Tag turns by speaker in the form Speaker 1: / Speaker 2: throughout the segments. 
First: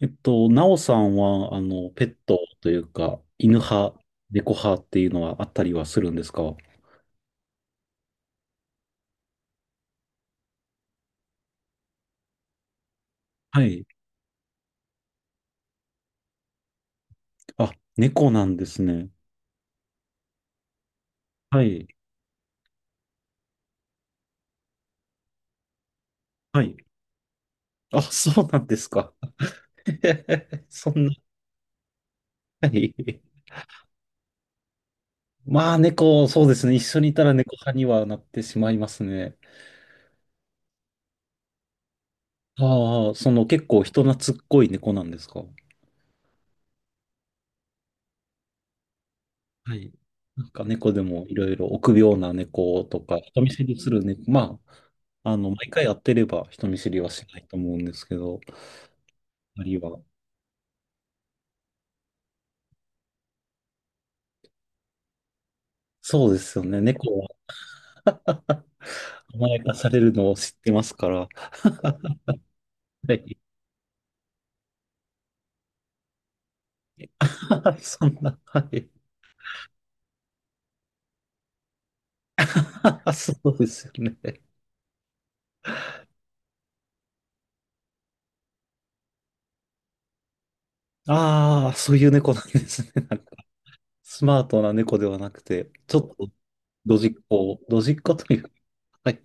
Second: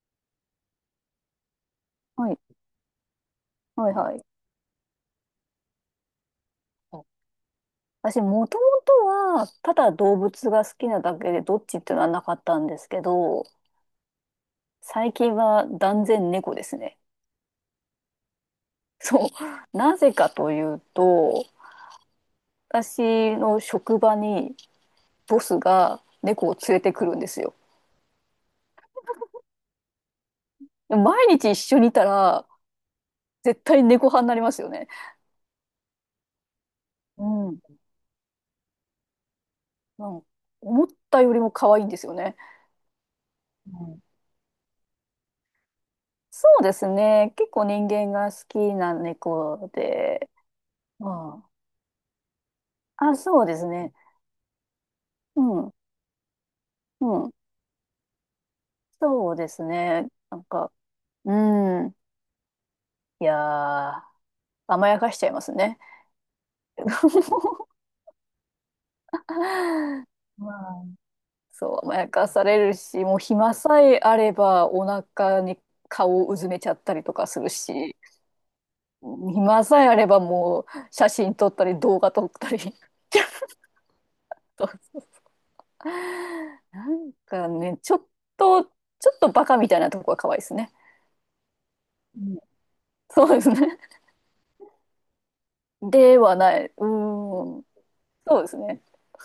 Speaker 1: なおさんは、ペッ
Speaker 2: は
Speaker 1: ト
Speaker 2: い。
Speaker 1: というか、犬
Speaker 2: はい
Speaker 1: 派、
Speaker 2: はい。
Speaker 1: 猫派っていうのはあったりはするんですか？
Speaker 2: あ私、もともとは、ただ動物が好きなだけで、どっちっていうのはなかったんですけど、
Speaker 1: はい。
Speaker 2: 最近は断然猫ですね。
Speaker 1: あ、猫なんです ね。
Speaker 2: そう。なぜかというと、
Speaker 1: はい。
Speaker 2: 私の職場にボスが猫を
Speaker 1: はい。
Speaker 2: 連れてくるんですよ。
Speaker 1: あ、そうなんですか。そ
Speaker 2: でも
Speaker 1: んな、
Speaker 2: 毎日一緒にいたら、
Speaker 1: はい。
Speaker 2: 絶対猫派になりますよね。
Speaker 1: まあ、猫、そうですね。一緒にいたら
Speaker 2: う
Speaker 1: 猫
Speaker 2: ん。
Speaker 1: 派にはなってしまいますね。
Speaker 2: なんか思ったよりも可愛いんですよね。
Speaker 1: ああ、その結構
Speaker 2: う
Speaker 1: 人
Speaker 2: ん。
Speaker 1: 懐っこい猫なんですか？
Speaker 2: そうですね。結構人間が好きな猫
Speaker 1: はい。
Speaker 2: で、
Speaker 1: なんか猫でもい
Speaker 2: ま
Speaker 1: ろ
Speaker 2: あ、
Speaker 1: いろ臆病な猫と
Speaker 2: あ、
Speaker 1: か、人
Speaker 2: そう
Speaker 1: 見
Speaker 2: で
Speaker 1: 知
Speaker 2: す
Speaker 1: りす
Speaker 2: ね。
Speaker 1: る猫、まあ、
Speaker 2: うん、
Speaker 1: 毎
Speaker 2: う
Speaker 1: 回会ってれば人見知りはし
Speaker 2: ん、
Speaker 1: ないと思うんですけど、
Speaker 2: そうで
Speaker 1: あ
Speaker 2: す
Speaker 1: るいは。
Speaker 2: ね。なんか、うん、いやー、甘やかしちゃいますね。
Speaker 1: そうですよね。猫は 甘やかされるのを
Speaker 2: ま
Speaker 1: 知ってま
Speaker 2: あ、
Speaker 1: すから。
Speaker 2: そう、甘やかされるし、
Speaker 1: は
Speaker 2: もう
Speaker 1: い。
Speaker 2: 暇さえあれば、お腹に顔をうずめちゃったりとかする し、
Speaker 1: そんな、はい。
Speaker 2: 暇さえあれば、もう写真撮ったり、動画撮ったり、ち
Speaker 1: そうですよね。
Speaker 2: ょっと、なんかね、ちょっとバカみたいなとこが可愛いですね。
Speaker 1: ああ、そういう
Speaker 2: う
Speaker 1: 猫
Speaker 2: ん。
Speaker 1: なんですね。なん
Speaker 2: そう
Speaker 1: か
Speaker 2: ですね。
Speaker 1: スマートな猫ではなくて、ちょっ
Speaker 2: で
Speaker 1: と
Speaker 2: はない。う
Speaker 1: ドジっ子、
Speaker 2: ん。
Speaker 1: ドジっ子とい
Speaker 2: そう
Speaker 1: う
Speaker 2: で
Speaker 1: か、
Speaker 2: すね。
Speaker 1: はい。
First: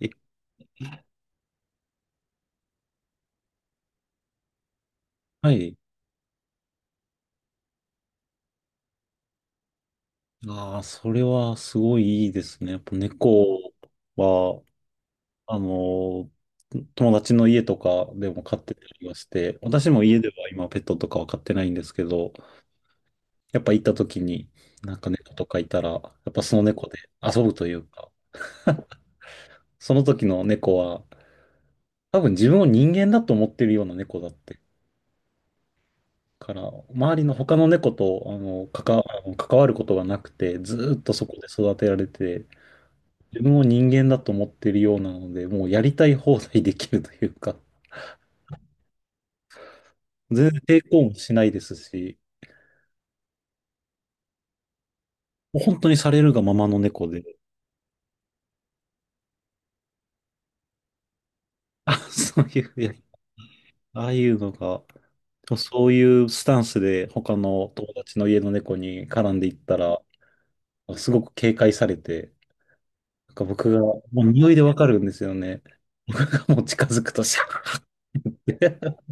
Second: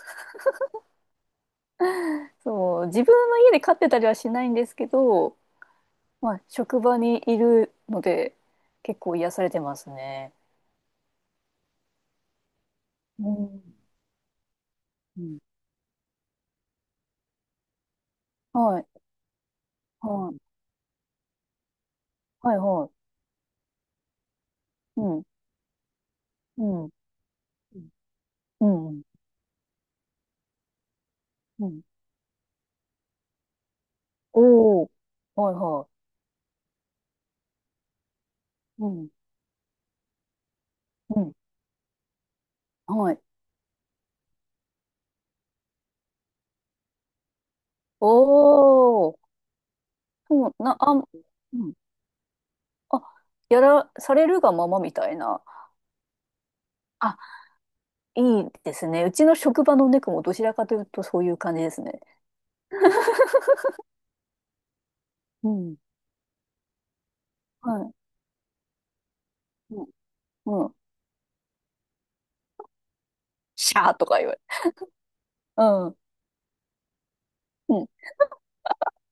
Speaker 2: そう、自分の家で飼ってたりはしないんですけど、
Speaker 1: はい。
Speaker 2: まあ、職場にいるので、結構癒されてますね。
Speaker 1: ああ、それはすごいいいですね。やっぱ
Speaker 2: うん。
Speaker 1: 猫は、
Speaker 2: うん。
Speaker 1: あの、友達の家とかでも飼って
Speaker 2: は
Speaker 1: た
Speaker 2: い。
Speaker 1: りはして、私も
Speaker 2: う、
Speaker 1: 家で
Speaker 2: は
Speaker 1: は
Speaker 2: い。ん、
Speaker 1: 今ペットとかは飼ってないんですけど、
Speaker 2: はいはい。
Speaker 1: やっぱ行った時になん
Speaker 2: う
Speaker 1: か
Speaker 2: ん
Speaker 1: 猫とかいたら、やっぱその猫で遊ぶというか、
Speaker 2: うんうん
Speaker 1: その時の猫は
Speaker 2: うん、
Speaker 1: 多分自分を人間だと思ってるような猫だって
Speaker 2: おお、はい、は
Speaker 1: から、周りの他の猫と
Speaker 2: い。うん。
Speaker 1: 関わることがなくて、ずーっと
Speaker 2: う
Speaker 1: そ
Speaker 2: ん。
Speaker 1: こで育てられて、
Speaker 2: はい。
Speaker 1: 自分を人間だと思ってるようなので、もうやりたい放題できるというか、
Speaker 2: おお。
Speaker 1: 全
Speaker 2: そう、
Speaker 1: 然抵
Speaker 2: う
Speaker 1: 抗もしないで
Speaker 2: ん。
Speaker 1: すし、
Speaker 2: あ、やらされるがままみたいな。
Speaker 1: もう本当にされるがままの猫
Speaker 2: あ、
Speaker 1: で、
Speaker 2: いいですね。うちの職場の猫もどちらかというとそういう感じです
Speaker 1: あ、
Speaker 2: ね。
Speaker 1: そういう、いやああいうのが、
Speaker 2: う
Speaker 1: でも
Speaker 2: ん。
Speaker 1: そういうスタンスで他の友
Speaker 2: は
Speaker 1: 達の家の猫に絡んでいっ
Speaker 2: い。
Speaker 1: たら、
Speaker 2: うん。
Speaker 1: すごく警戒されて、なんか僕
Speaker 2: シ
Speaker 1: が、
Speaker 2: ャー
Speaker 1: も
Speaker 2: とか
Speaker 1: う
Speaker 2: 言われ。
Speaker 1: 匂いでわかるんですよ
Speaker 2: う
Speaker 1: ね。
Speaker 2: ん。
Speaker 1: 僕がもう近づくと、シ
Speaker 2: う
Speaker 1: ャ
Speaker 2: ん。
Speaker 1: ーって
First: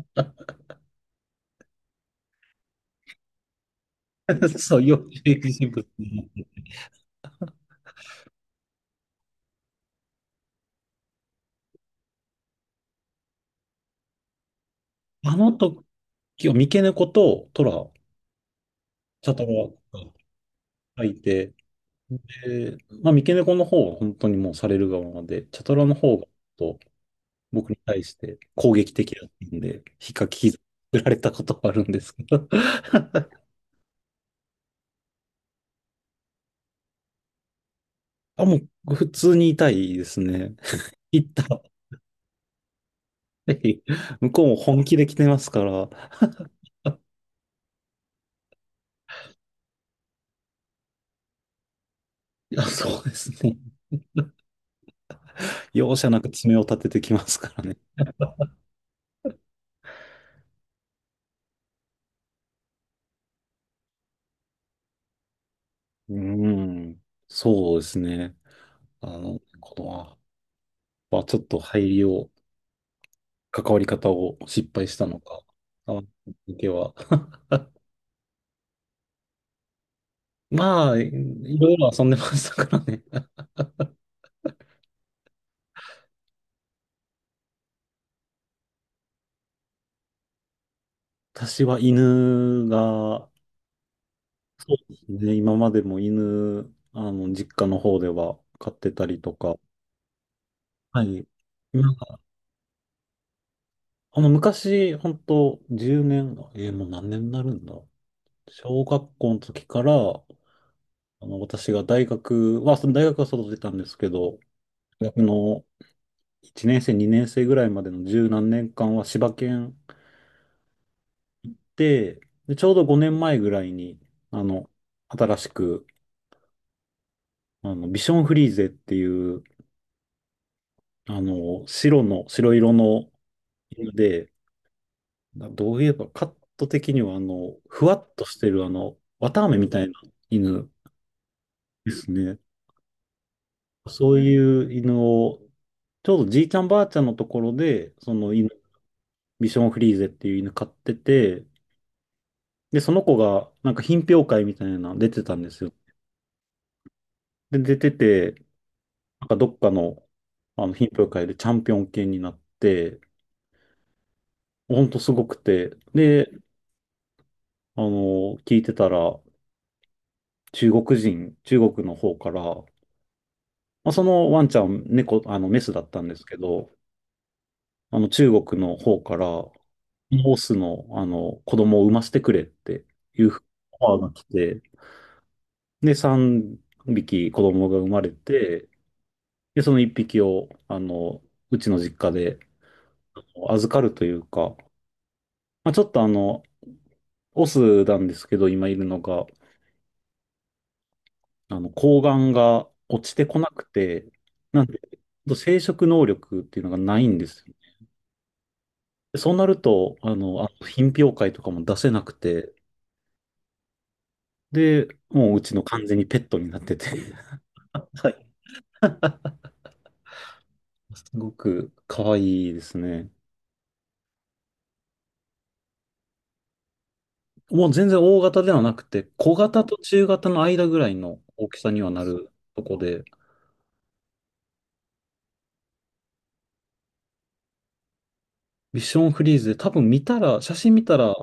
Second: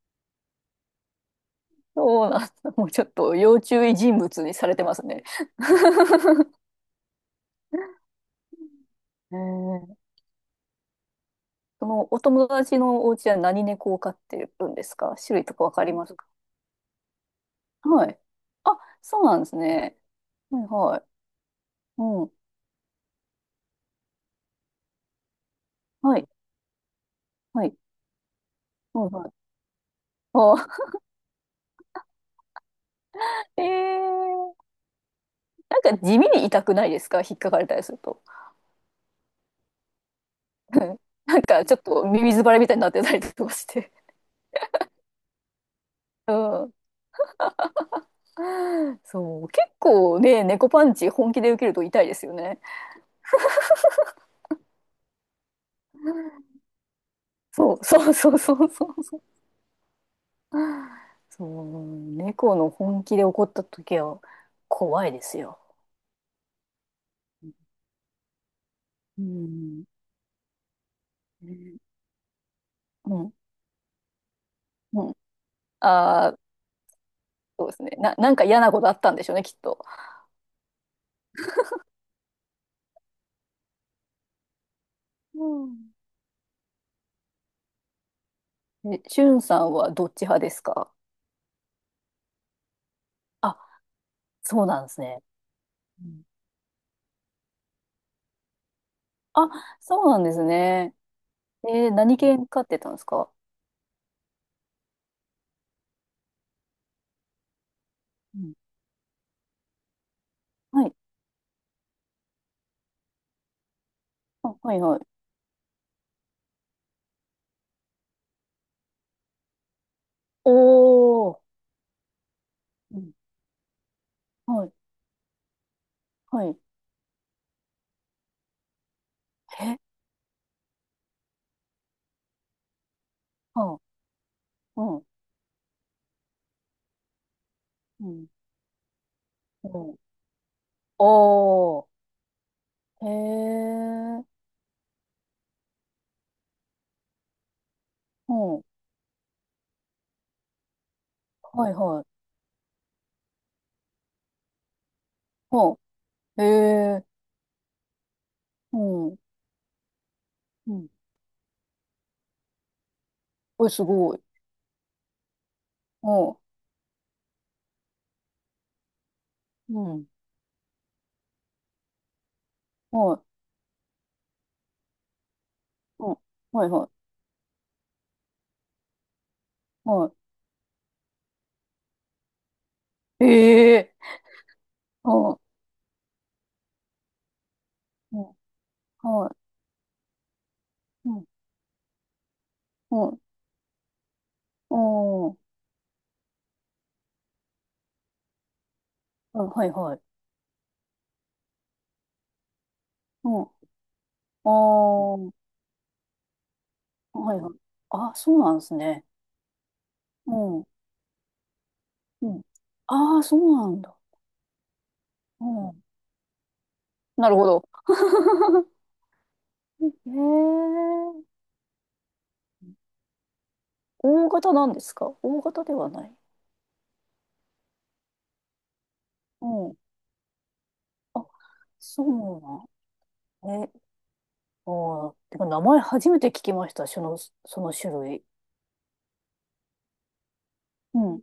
Speaker 2: そうなんだ。もうちょっと要注意人物に され
Speaker 1: そう、
Speaker 2: てま
Speaker 1: 要
Speaker 2: す
Speaker 1: 注
Speaker 2: ね。
Speaker 1: 意人物に。
Speaker 2: へえ。そのお友達のお家は何猫を飼ってるんですか？
Speaker 1: あ
Speaker 2: 種類
Speaker 1: の
Speaker 2: とかわ
Speaker 1: 時
Speaker 2: かりますか？
Speaker 1: は、三毛猫とトラ、
Speaker 2: はい。あ、そう
Speaker 1: チャ
Speaker 2: なん
Speaker 1: ト
Speaker 2: ですね。
Speaker 1: ラ
Speaker 2: はいは
Speaker 1: が
Speaker 2: い。
Speaker 1: いて、
Speaker 2: うん。
Speaker 1: でまあ、三毛猫の方は本当にもうされる側で、チャトラの方
Speaker 2: は
Speaker 1: が、
Speaker 2: い。は
Speaker 1: 僕に
Speaker 2: い。
Speaker 1: 対して攻撃
Speaker 2: はい
Speaker 1: 的だ
Speaker 2: は
Speaker 1: っ
Speaker 2: い。
Speaker 1: たんで、ひっかき
Speaker 2: あ、
Speaker 1: 傷つけられたことはあるんですけど。
Speaker 2: えー、なんか地味に痛くないですか？引っかかれたりすると。
Speaker 1: あ、もう普通に痛いですね。
Speaker 2: うん。な
Speaker 1: 痛
Speaker 2: んか
Speaker 1: い。
Speaker 2: ちょっと耳ズばれみたいになってたりと か
Speaker 1: ぜ
Speaker 2: し
Speaker 1: ひ
Speaker 2: て。
Speaker 1: 向こうも本気で来てますから。
Speaker 2: うん。そう、結構ね、猫パンチ本気で受けると痛いですよ
Speaker 1: い
Speaker 2: ね。
Speaker 1: や、そうですね。容赦なく爪を立ててきますから
Speaker 2: そ
Speaker 1: ね。
Speaker 2: う、そうそうそうそうそう。そう、猫の本気で怒った時は怖いですよ。
Speaker 1: うん。そうですね。
Speaker 2: う
Speaker 1: こ
Speaker 2: ん。
Speaker 1: のは、まあ、ちょっ
Speaker 2: う
Speaker 1: と
Speaker 2: ん。
Speaker 1: 入りを、
Speaker 2: う
Speaker 1: 関わり方を失敗し
Speaker 2: ん。
Speaker 1: たのか。あの
Speaker 2: ああ、
Speaker 1: 時は。
Speaker 2: そうですね。なんか嫌なことあったんでしょうね、きっと。
Speaker 1: まあ、いろいろ遊んでましたからね。
Speaker 2: うん。え、しゅんさんはどっち派ですか？
Speaker 1: 私は犬が
Speaker 2: あ、そう
Speaker 1: そう
Speaker 2: なんで
Speaker 1: で
Speaker 2: す
Speaker 1: す
Speaker 2: ね。
Speaker 1: ね。今までも
Speaker 2: うん。
Speaker 1: 犬、実家の方では飼ってたりと
Speaker 2: あ、
Speaker 1: か。
Speaker 2: そうなんですね。
Speaker 1: はい。
Speaker 2: え
Speaker 1: な
Speaker 2: ー、
Speaker 1: ん
Speaker 2: 何
Speaker 1: か、
Speaker 2: 犬飼ってたんですか？
Speaker 1: 昔、本当10年、もう何年になるんだ。
Speaker 2: うん、
Speaker 1: 小学校の時から、
Speaker 2: はい。
Speaker 1: 私が大学は、その大学は外てたんですけど、
Speaker 2: あ、はいはい。
Speaker 1: 大学の1年生、2年生ぐらいまでの十何年間は柴犬
Speaker 2: おー。
Speaker 1: で、で、ちょうど5年前ぐらいに、あ
Speaker 2: は
Speaker 1: の、
Speaker 2: い、
Speaker 1: 新しく、
Speaker 2: はい。
Speaker 1: ビションフリーゼっていう、
Speaker 2: え、
Speaker 1: 白の、白色の
Speaker 2: は
Speaker 1: ので、
Speaker 2: あ、うん、
Speaker 1: などういえばカット的には、ふわ
Speaker 2: う
Speaker 1: っと
Speaker 2: ん、
Speaker 1: してる、綿あめみ
Speaker 2: う
Speaker 1: たいな
Speaker 2: ん。
Speaker 1: 犬
Speaker 2: お
Speaker 1: で
Speaker 2: ー、
Speaker 1: すね。
Speaker 2: へ
Speaker 1: そう
Speaker 2: え、
Speaker 1: いう犬を、ちょうどじいちゃんばあちゃんのところで、その
Speaker 2: う
Speaker 1: 犬、
Speaker 2: ん、
Speaker 1: ビションフリーゼっていう犬飼ってて、
Speaker 2: はい、はい、
Speaker 1: で、その子が、なんか品評会みたいなの出てたんですよ。
Speaker 2: うん、へえ、
Speaker 1: で、出てて、
Speaker 2: うん、
Speaker 1: なんかどっかの、あ
Speaker 2: う
Speaker 1: の品
Speaker 2: ん。
Speaker 1: 評会でチャンピオン犬になって、
Speaker 2: おい、すごい。
Speaker 1: ほんとすごくて、
Speaker 2: う
Speaker 1: で、
Speaker 2: ん、
Speaker 1: 聞いてたら、
Speaker 2: うん、
Speaker 1: 中国人、中国の方から、
Speaker 2: はい、
Speaker 1: まあ、そのワンちゃん、猫、メスだったん
Speaker 2: う
Speaker 1: で
Speaker 2: ん、
Speaker 1: すけ
Speaker 2: はい、
Speaker 1: ど、
Speaker 2: は
Speaker 1: 中国の方から、
Speaker 2: い、は
Speaker 1: オスの、子供を産ませてくれってい
Speaker 2: い。
Speaker 1: う
Speaker 2: へえ、
Speaker 1: オファーが来て、
Speaker 2: うん、う
Speaker 1: で、3匹子供が生まれ
Speaker 2: ん、
Speaker 1: て、
Speaker 2: はい、
Speaker 1: で、その1匹を、
Speaker 2: うん、
Speaker 1: うちの実家で
Speaker 2: うん、
Speaker 1: 預かるというか、
Speaker 2: うん、
Speaker 1: まあ、ちょっとオスなんですけど、今いるのが、
Speaker 2: うん、はい、はい、
Speaker 1: 睾丸が落ちて
Speaker 2: う
Speaker 1: こ
Speaker 2: ん、
Speaker 1: な
Speaker 2: あ
Speaker 1: くて、なんで、
Speaker 2: ー、
Speaker 1: 生殖能力っていうのがないん
Speaker 2: はい、
Speaker 1: で
Speaker 2: はいはいはい、へえ、うん
Speaker 1: す
Speaker 2: うん、はい、うんうん、お、うん、はいはい、
Speaker 1: よ。
Speaker 2: うん。あ、そうなんですね。
Speaker 1: でそうなると、あ
Speaker 2: う
Speaker 1: の、あ
Speaker 2: ん、
Speaker 1: の品評会とかも出せなく
Speaker 2: うん。
Speaker 1: て、
Speaker 2: ああ、そうなんだ。
Speaker 1: で、もうう
Speaker 2: う
Speaker 1: ちの
Speaker 2: ん、
Speaker 1: 完全にペットになってて
Speaker 2: なるほど。
Speaker 1: はい。
Speaker 2: へえ。
Speaker 1: すごく可愛いですね。
Speaker 2: 大型なんですか？大型ではない。
Speaker 1: もう全然大型ではなくて、小
Speaker 2: う
Speaker 1: 型と
Speaker 2: ん。
Speaker 1: 中型の間ぐらいの
Speaker 2: あ、
Speaker 1: 大きさにはなると
Speaker 2: そ
Speaker 1: こで、
Speaker 2: うなん。え、あー、てか名前初めて聞きました。その、その種類。
Speaker 1: ビションフリーズで多分見たら、写真見た
Speaker 2: う
Speaker 1: ら、
Speaker 2: ん。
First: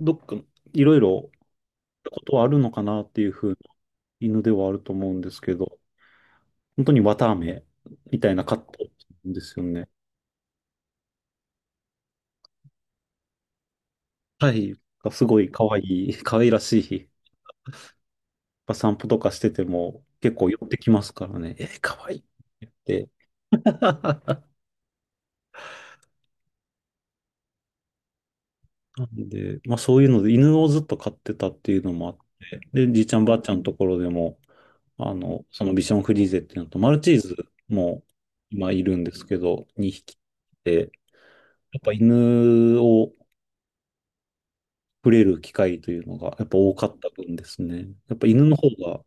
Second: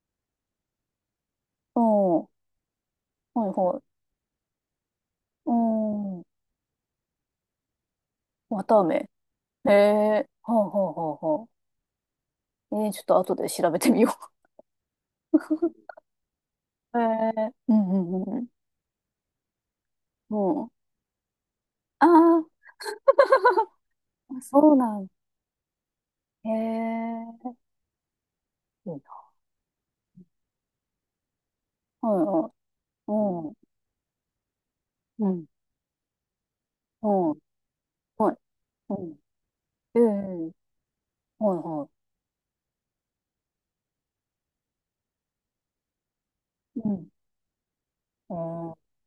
Speaker 1: どっかいろいろ
Speaker 2: うん。
Speaker 1: こ
Speaker 2: は
Speaker 1: とはあるのかなっていう
Speaker 2: い
Speaker 1: 風な
Speaker 2: はい。
Speaker 1: 犬ではあると思うんです
Speaker 2: う
Speaker 1: けど、
Speaker 2: ん。
Speaker 1: 本当に綿あめみたいなカット
Speaker 2: 綿あめ。
Speaker 1: なんですよ
Speaker 2: へ
Speaker 1: ね。
Speaker 2: え。はあはあはあはあ。えー、ちょっと後で調べてみよ
Speaker 1: はい。す
Speaker 2: う。
Speaker 1: ごい可愛 い、可愛らし
Speaker 2: へ
Speaker 1: い。
Speaker 2: え。うんうんうんう
Speaker 1: ぱ散歩とかしてても
Speaker 2: ん。
Speaker 1: 結構寄
Speaker 2: う
Speaker 1: っ
Speaker 2: ん。
Speaker 1: てきますからね。か
Speaker 2: あ
Speaker 1: わ
Speaker 2: あ、
Speaker 1: いいって言って。
Speaker 2: そうなん。へえ。いい
Speaker 1: な
Speaker 2: な。
Speaker 1: んで、まあそういうので犬をずっと飼ってたっていうのも
Speaker 2: は
Speaker 1: あっ
Speaker 2: いはい。
Speaker 1: て、で、じいちゃんばあち
Speaker 2: う
Speaker 1: ゃ
Speaker 2: ん。
Speaker 1: んのところでも、
Speaker 2: うん。
Speaker 1: そのビションフリーゼっていうのと、マル
Speaker 2: う
Speaker 1: チーズ
Speaker 2: ん。
Speaker 1: も
Speaker 2: はい。
Speaker 1: 今い
Speaker 2: う
Speaker 1: るんで
Speaker 2: ん。
Speaker 1: すけど、
Speaker 2: え
Speaker 1: 2匹
Speaker 2: え。
Speaker 1: で、
Speaker 2: はい
Speaker 1: やっ
Speaker 2: は
Speaker 1: ぱ犬を触れる機会というのがやっぱ多
Speaker 2: い。
Speaker 1: か
Speaker 2: う
Speaker 1: った
Speaker 2: ん。
Speaker 1: 分ですね。やっぱ
Speaker 2: あ
Speaker 1: 犬の方
Speaker 2: ー、
Speaker 1: が、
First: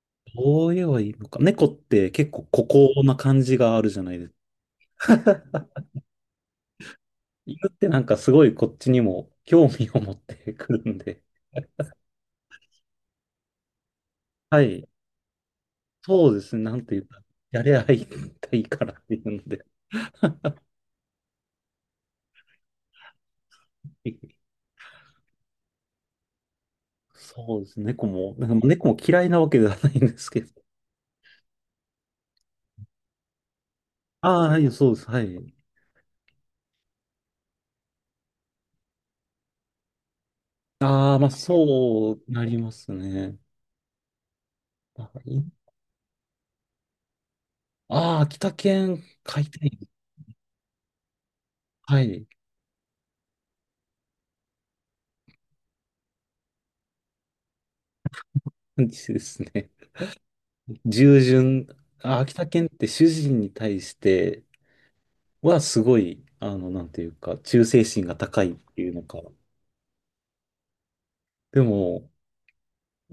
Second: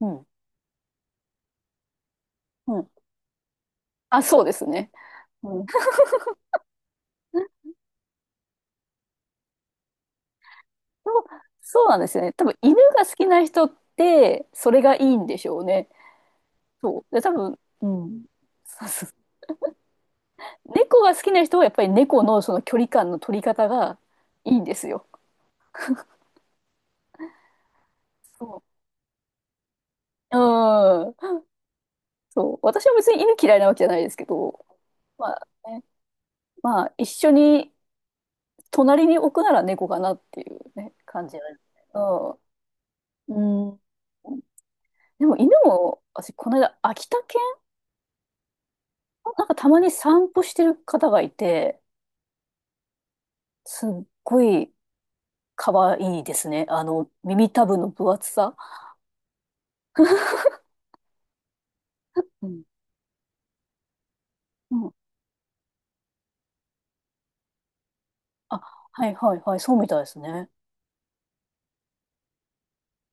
Speaker 2: うん。
Speaker 1: どう言えばいいのか。猫って結構孤
Speaker 2: うん。
Speaker 1: 高な感じがあるじゃない
Speaker 2: あ、
Speaker 1: です
Speaker 2: そうですね。
Speaker 1: か。
Speaker 2: うん。
Speaker 1: 犬ってなんかすごいこっちにも興味を持ってくるん
Speaker 2: そ
Speaker 1: で、
Speaker 2: う、そうなんですよね。多分、犬が好きな人って、
Speaker 1: は
Speaker 2: それ
Speaker 1: い、
Speaker 2: がいいんでしょうね。
Speaker 1: そうですね、なんてい
Speaker 2: そ
Speaker 1: う
Speaker 2: う。
Speaker 1: か、
Speaker 2: で、多分、
Speaker 1: やれ
Speaker 2: う
Speaker 1: ばい
Speaker 2: ん。
Speaker 1: いか
Speaker 2: そう
Speaker 1: らっ
Speaker 2: そ
Speaker 1: てい
Speaker 2: う。
Speaker 1: うので、
Speaker 2: 猫が好きな人は、やっぱり猫のその距離感の取り方がいいんですよ。
Speaker 1: そうですね、猫も、なん
Speaker 2: そ
Speaker 1: か猫も嫌いなわけではないんですけど、
Speaker 2: う。うん。そう。私は別に犬嫌いなわけじゃないですけ
Speaker 1: ああ、は
Speaker 2: ど、
Speaker 1: い、そうです、は
Speaker 2: まあ
Speaker 1: い。
Speaker 2: ね、まあ、一緒に隣に置くなら猫かなっていうね、
Speaker 1: ああ、ま
Speaker 2: 感
Speaker 1: あ、
Speaker 2: じなんですね。
Speaker 1: そうなります
Speaker 2: う
Speaker 1: ね。
Speaker 2: ん。うん。
Speaker 1: あ
Speaker 2: でも犬も、私、この間、秋田犬
Speaker 1: あー、秋田犬飼い
Speaker 2: なんか
Speaker 1: た
Speaker 2: たま
Speaker 1: い。
Speaker 2: に散歩してる方がいて、
Speaker 1: はい、
Speaker 2: すっごい可愛いですね。あの、耳たぶの分厚さ。
Speaker 1: 感じですね。従順、あ、秋田
Speaker 2: うん。
Speaker 1: 犬って主人に対して
Speaker 2: うん。
Speaker 1: はすごい、なんていうか、忠誠心が高いっ
Speaker 2: あ、
Speaker 1: ていうの
Speaker 2: はい
Speaker 1: か。
Speaker 2: はいはい、そうみたいですね。
Speaker 1: でも、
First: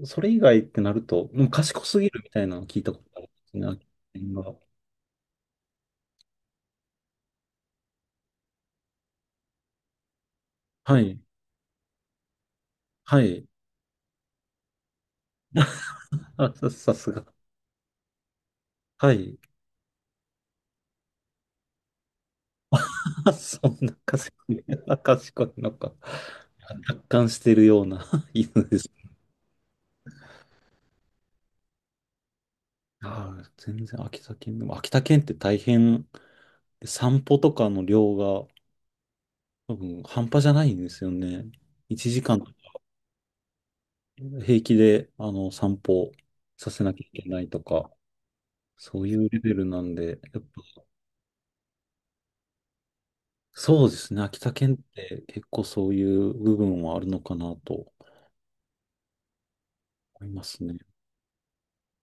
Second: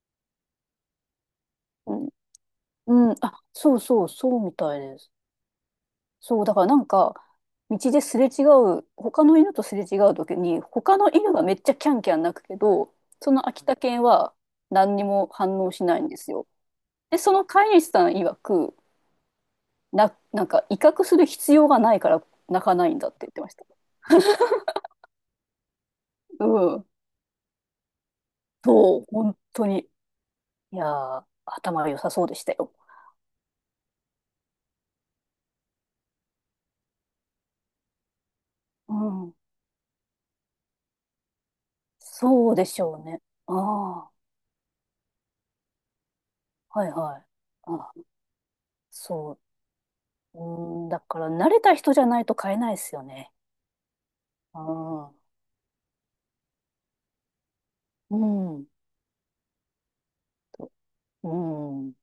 Speaker 1: それ以外ってなると、もう賢
Speaker 2: う
Speaker 1: すぎ
Speaker 2: ん。
Speaker 1: るみたいなのを聞いたこと
Speaker 2: うん。
Speaker 1: あるんで
Speaker 2: あ、
Speaker 1: すね、
Speaker 2: そ
Speaker 1: 秋
Speaker 2: うそう、
Speaker 1: 田犬
Speaker 2: そうみ
Speaker 1: が。
Speaker 2: たいです。そう、だからなんか、道ですれ違う、他の犬とすれ違う時に、他
Speaker 1: は
Speaker 2: の
Speaker 1: い。
Speaker 2: 犬がめっちゃキャンキャン鳴くけど、
Speaker 1: は
Speaker 2: そ
Speaker 1: い。
Speaker 2: の秋田犬は何にも反応しないんですよ。
Speaker 1: あ、さ、さす
Speaker 2: で、
Speaker 1: が。
Speaker 2: その飼い主さん曰く、
Speaker 1: はい。
Speaker 2: なんか威嚇する必要がないから泣かないんだって 言
Speaker 1: あ、
Speaker 2: ってまし
Speaker 1: そ
Speaker 2: た。
Speaker 1: んな賢い、あ賢いのか。
Speaker 2: うん。
Speaker 1: 達観してるような 犬です。
Speaker 2: そう、本当に。いやー、頭良さそうでしたよ。
Speaker 1: ああ、全然秋田県でも、秋田県って大変、散歩とかの量が
Speaker 2: うん。
Speaker 1: 多分半端じゃないんですよね。1時間
Speaker 2: そうでしょうね。ああ、
Speaker 1: 平気で散歩させ
Speaker 2: はい
Speaker 1: なきゃ
Speaker 2: は
Speaker 1: い
Speaker 2: い。
Speaker 1: けないとか、
Speaker 2: あ、
Speaker 1: そういうレ
Speaker 2: そ
Speaker 1: ベルなんで、
Speaker 2: う。
Speaker 1: やっぱ
Speaker 2: うん、だから慣れた人じゃないと買えないですよね。
Speaker 1: そうですね。秋田
Speaker 2: あ
Speaker 1: 県って
Speaker 2: あ、
Speaker 1: 結構そういう部分はあるのかなと
Speaker 2: うん。
Speaker 1: 思います
Speaker 2: と、
Speaker 1: ね。
Speaker 2: うん。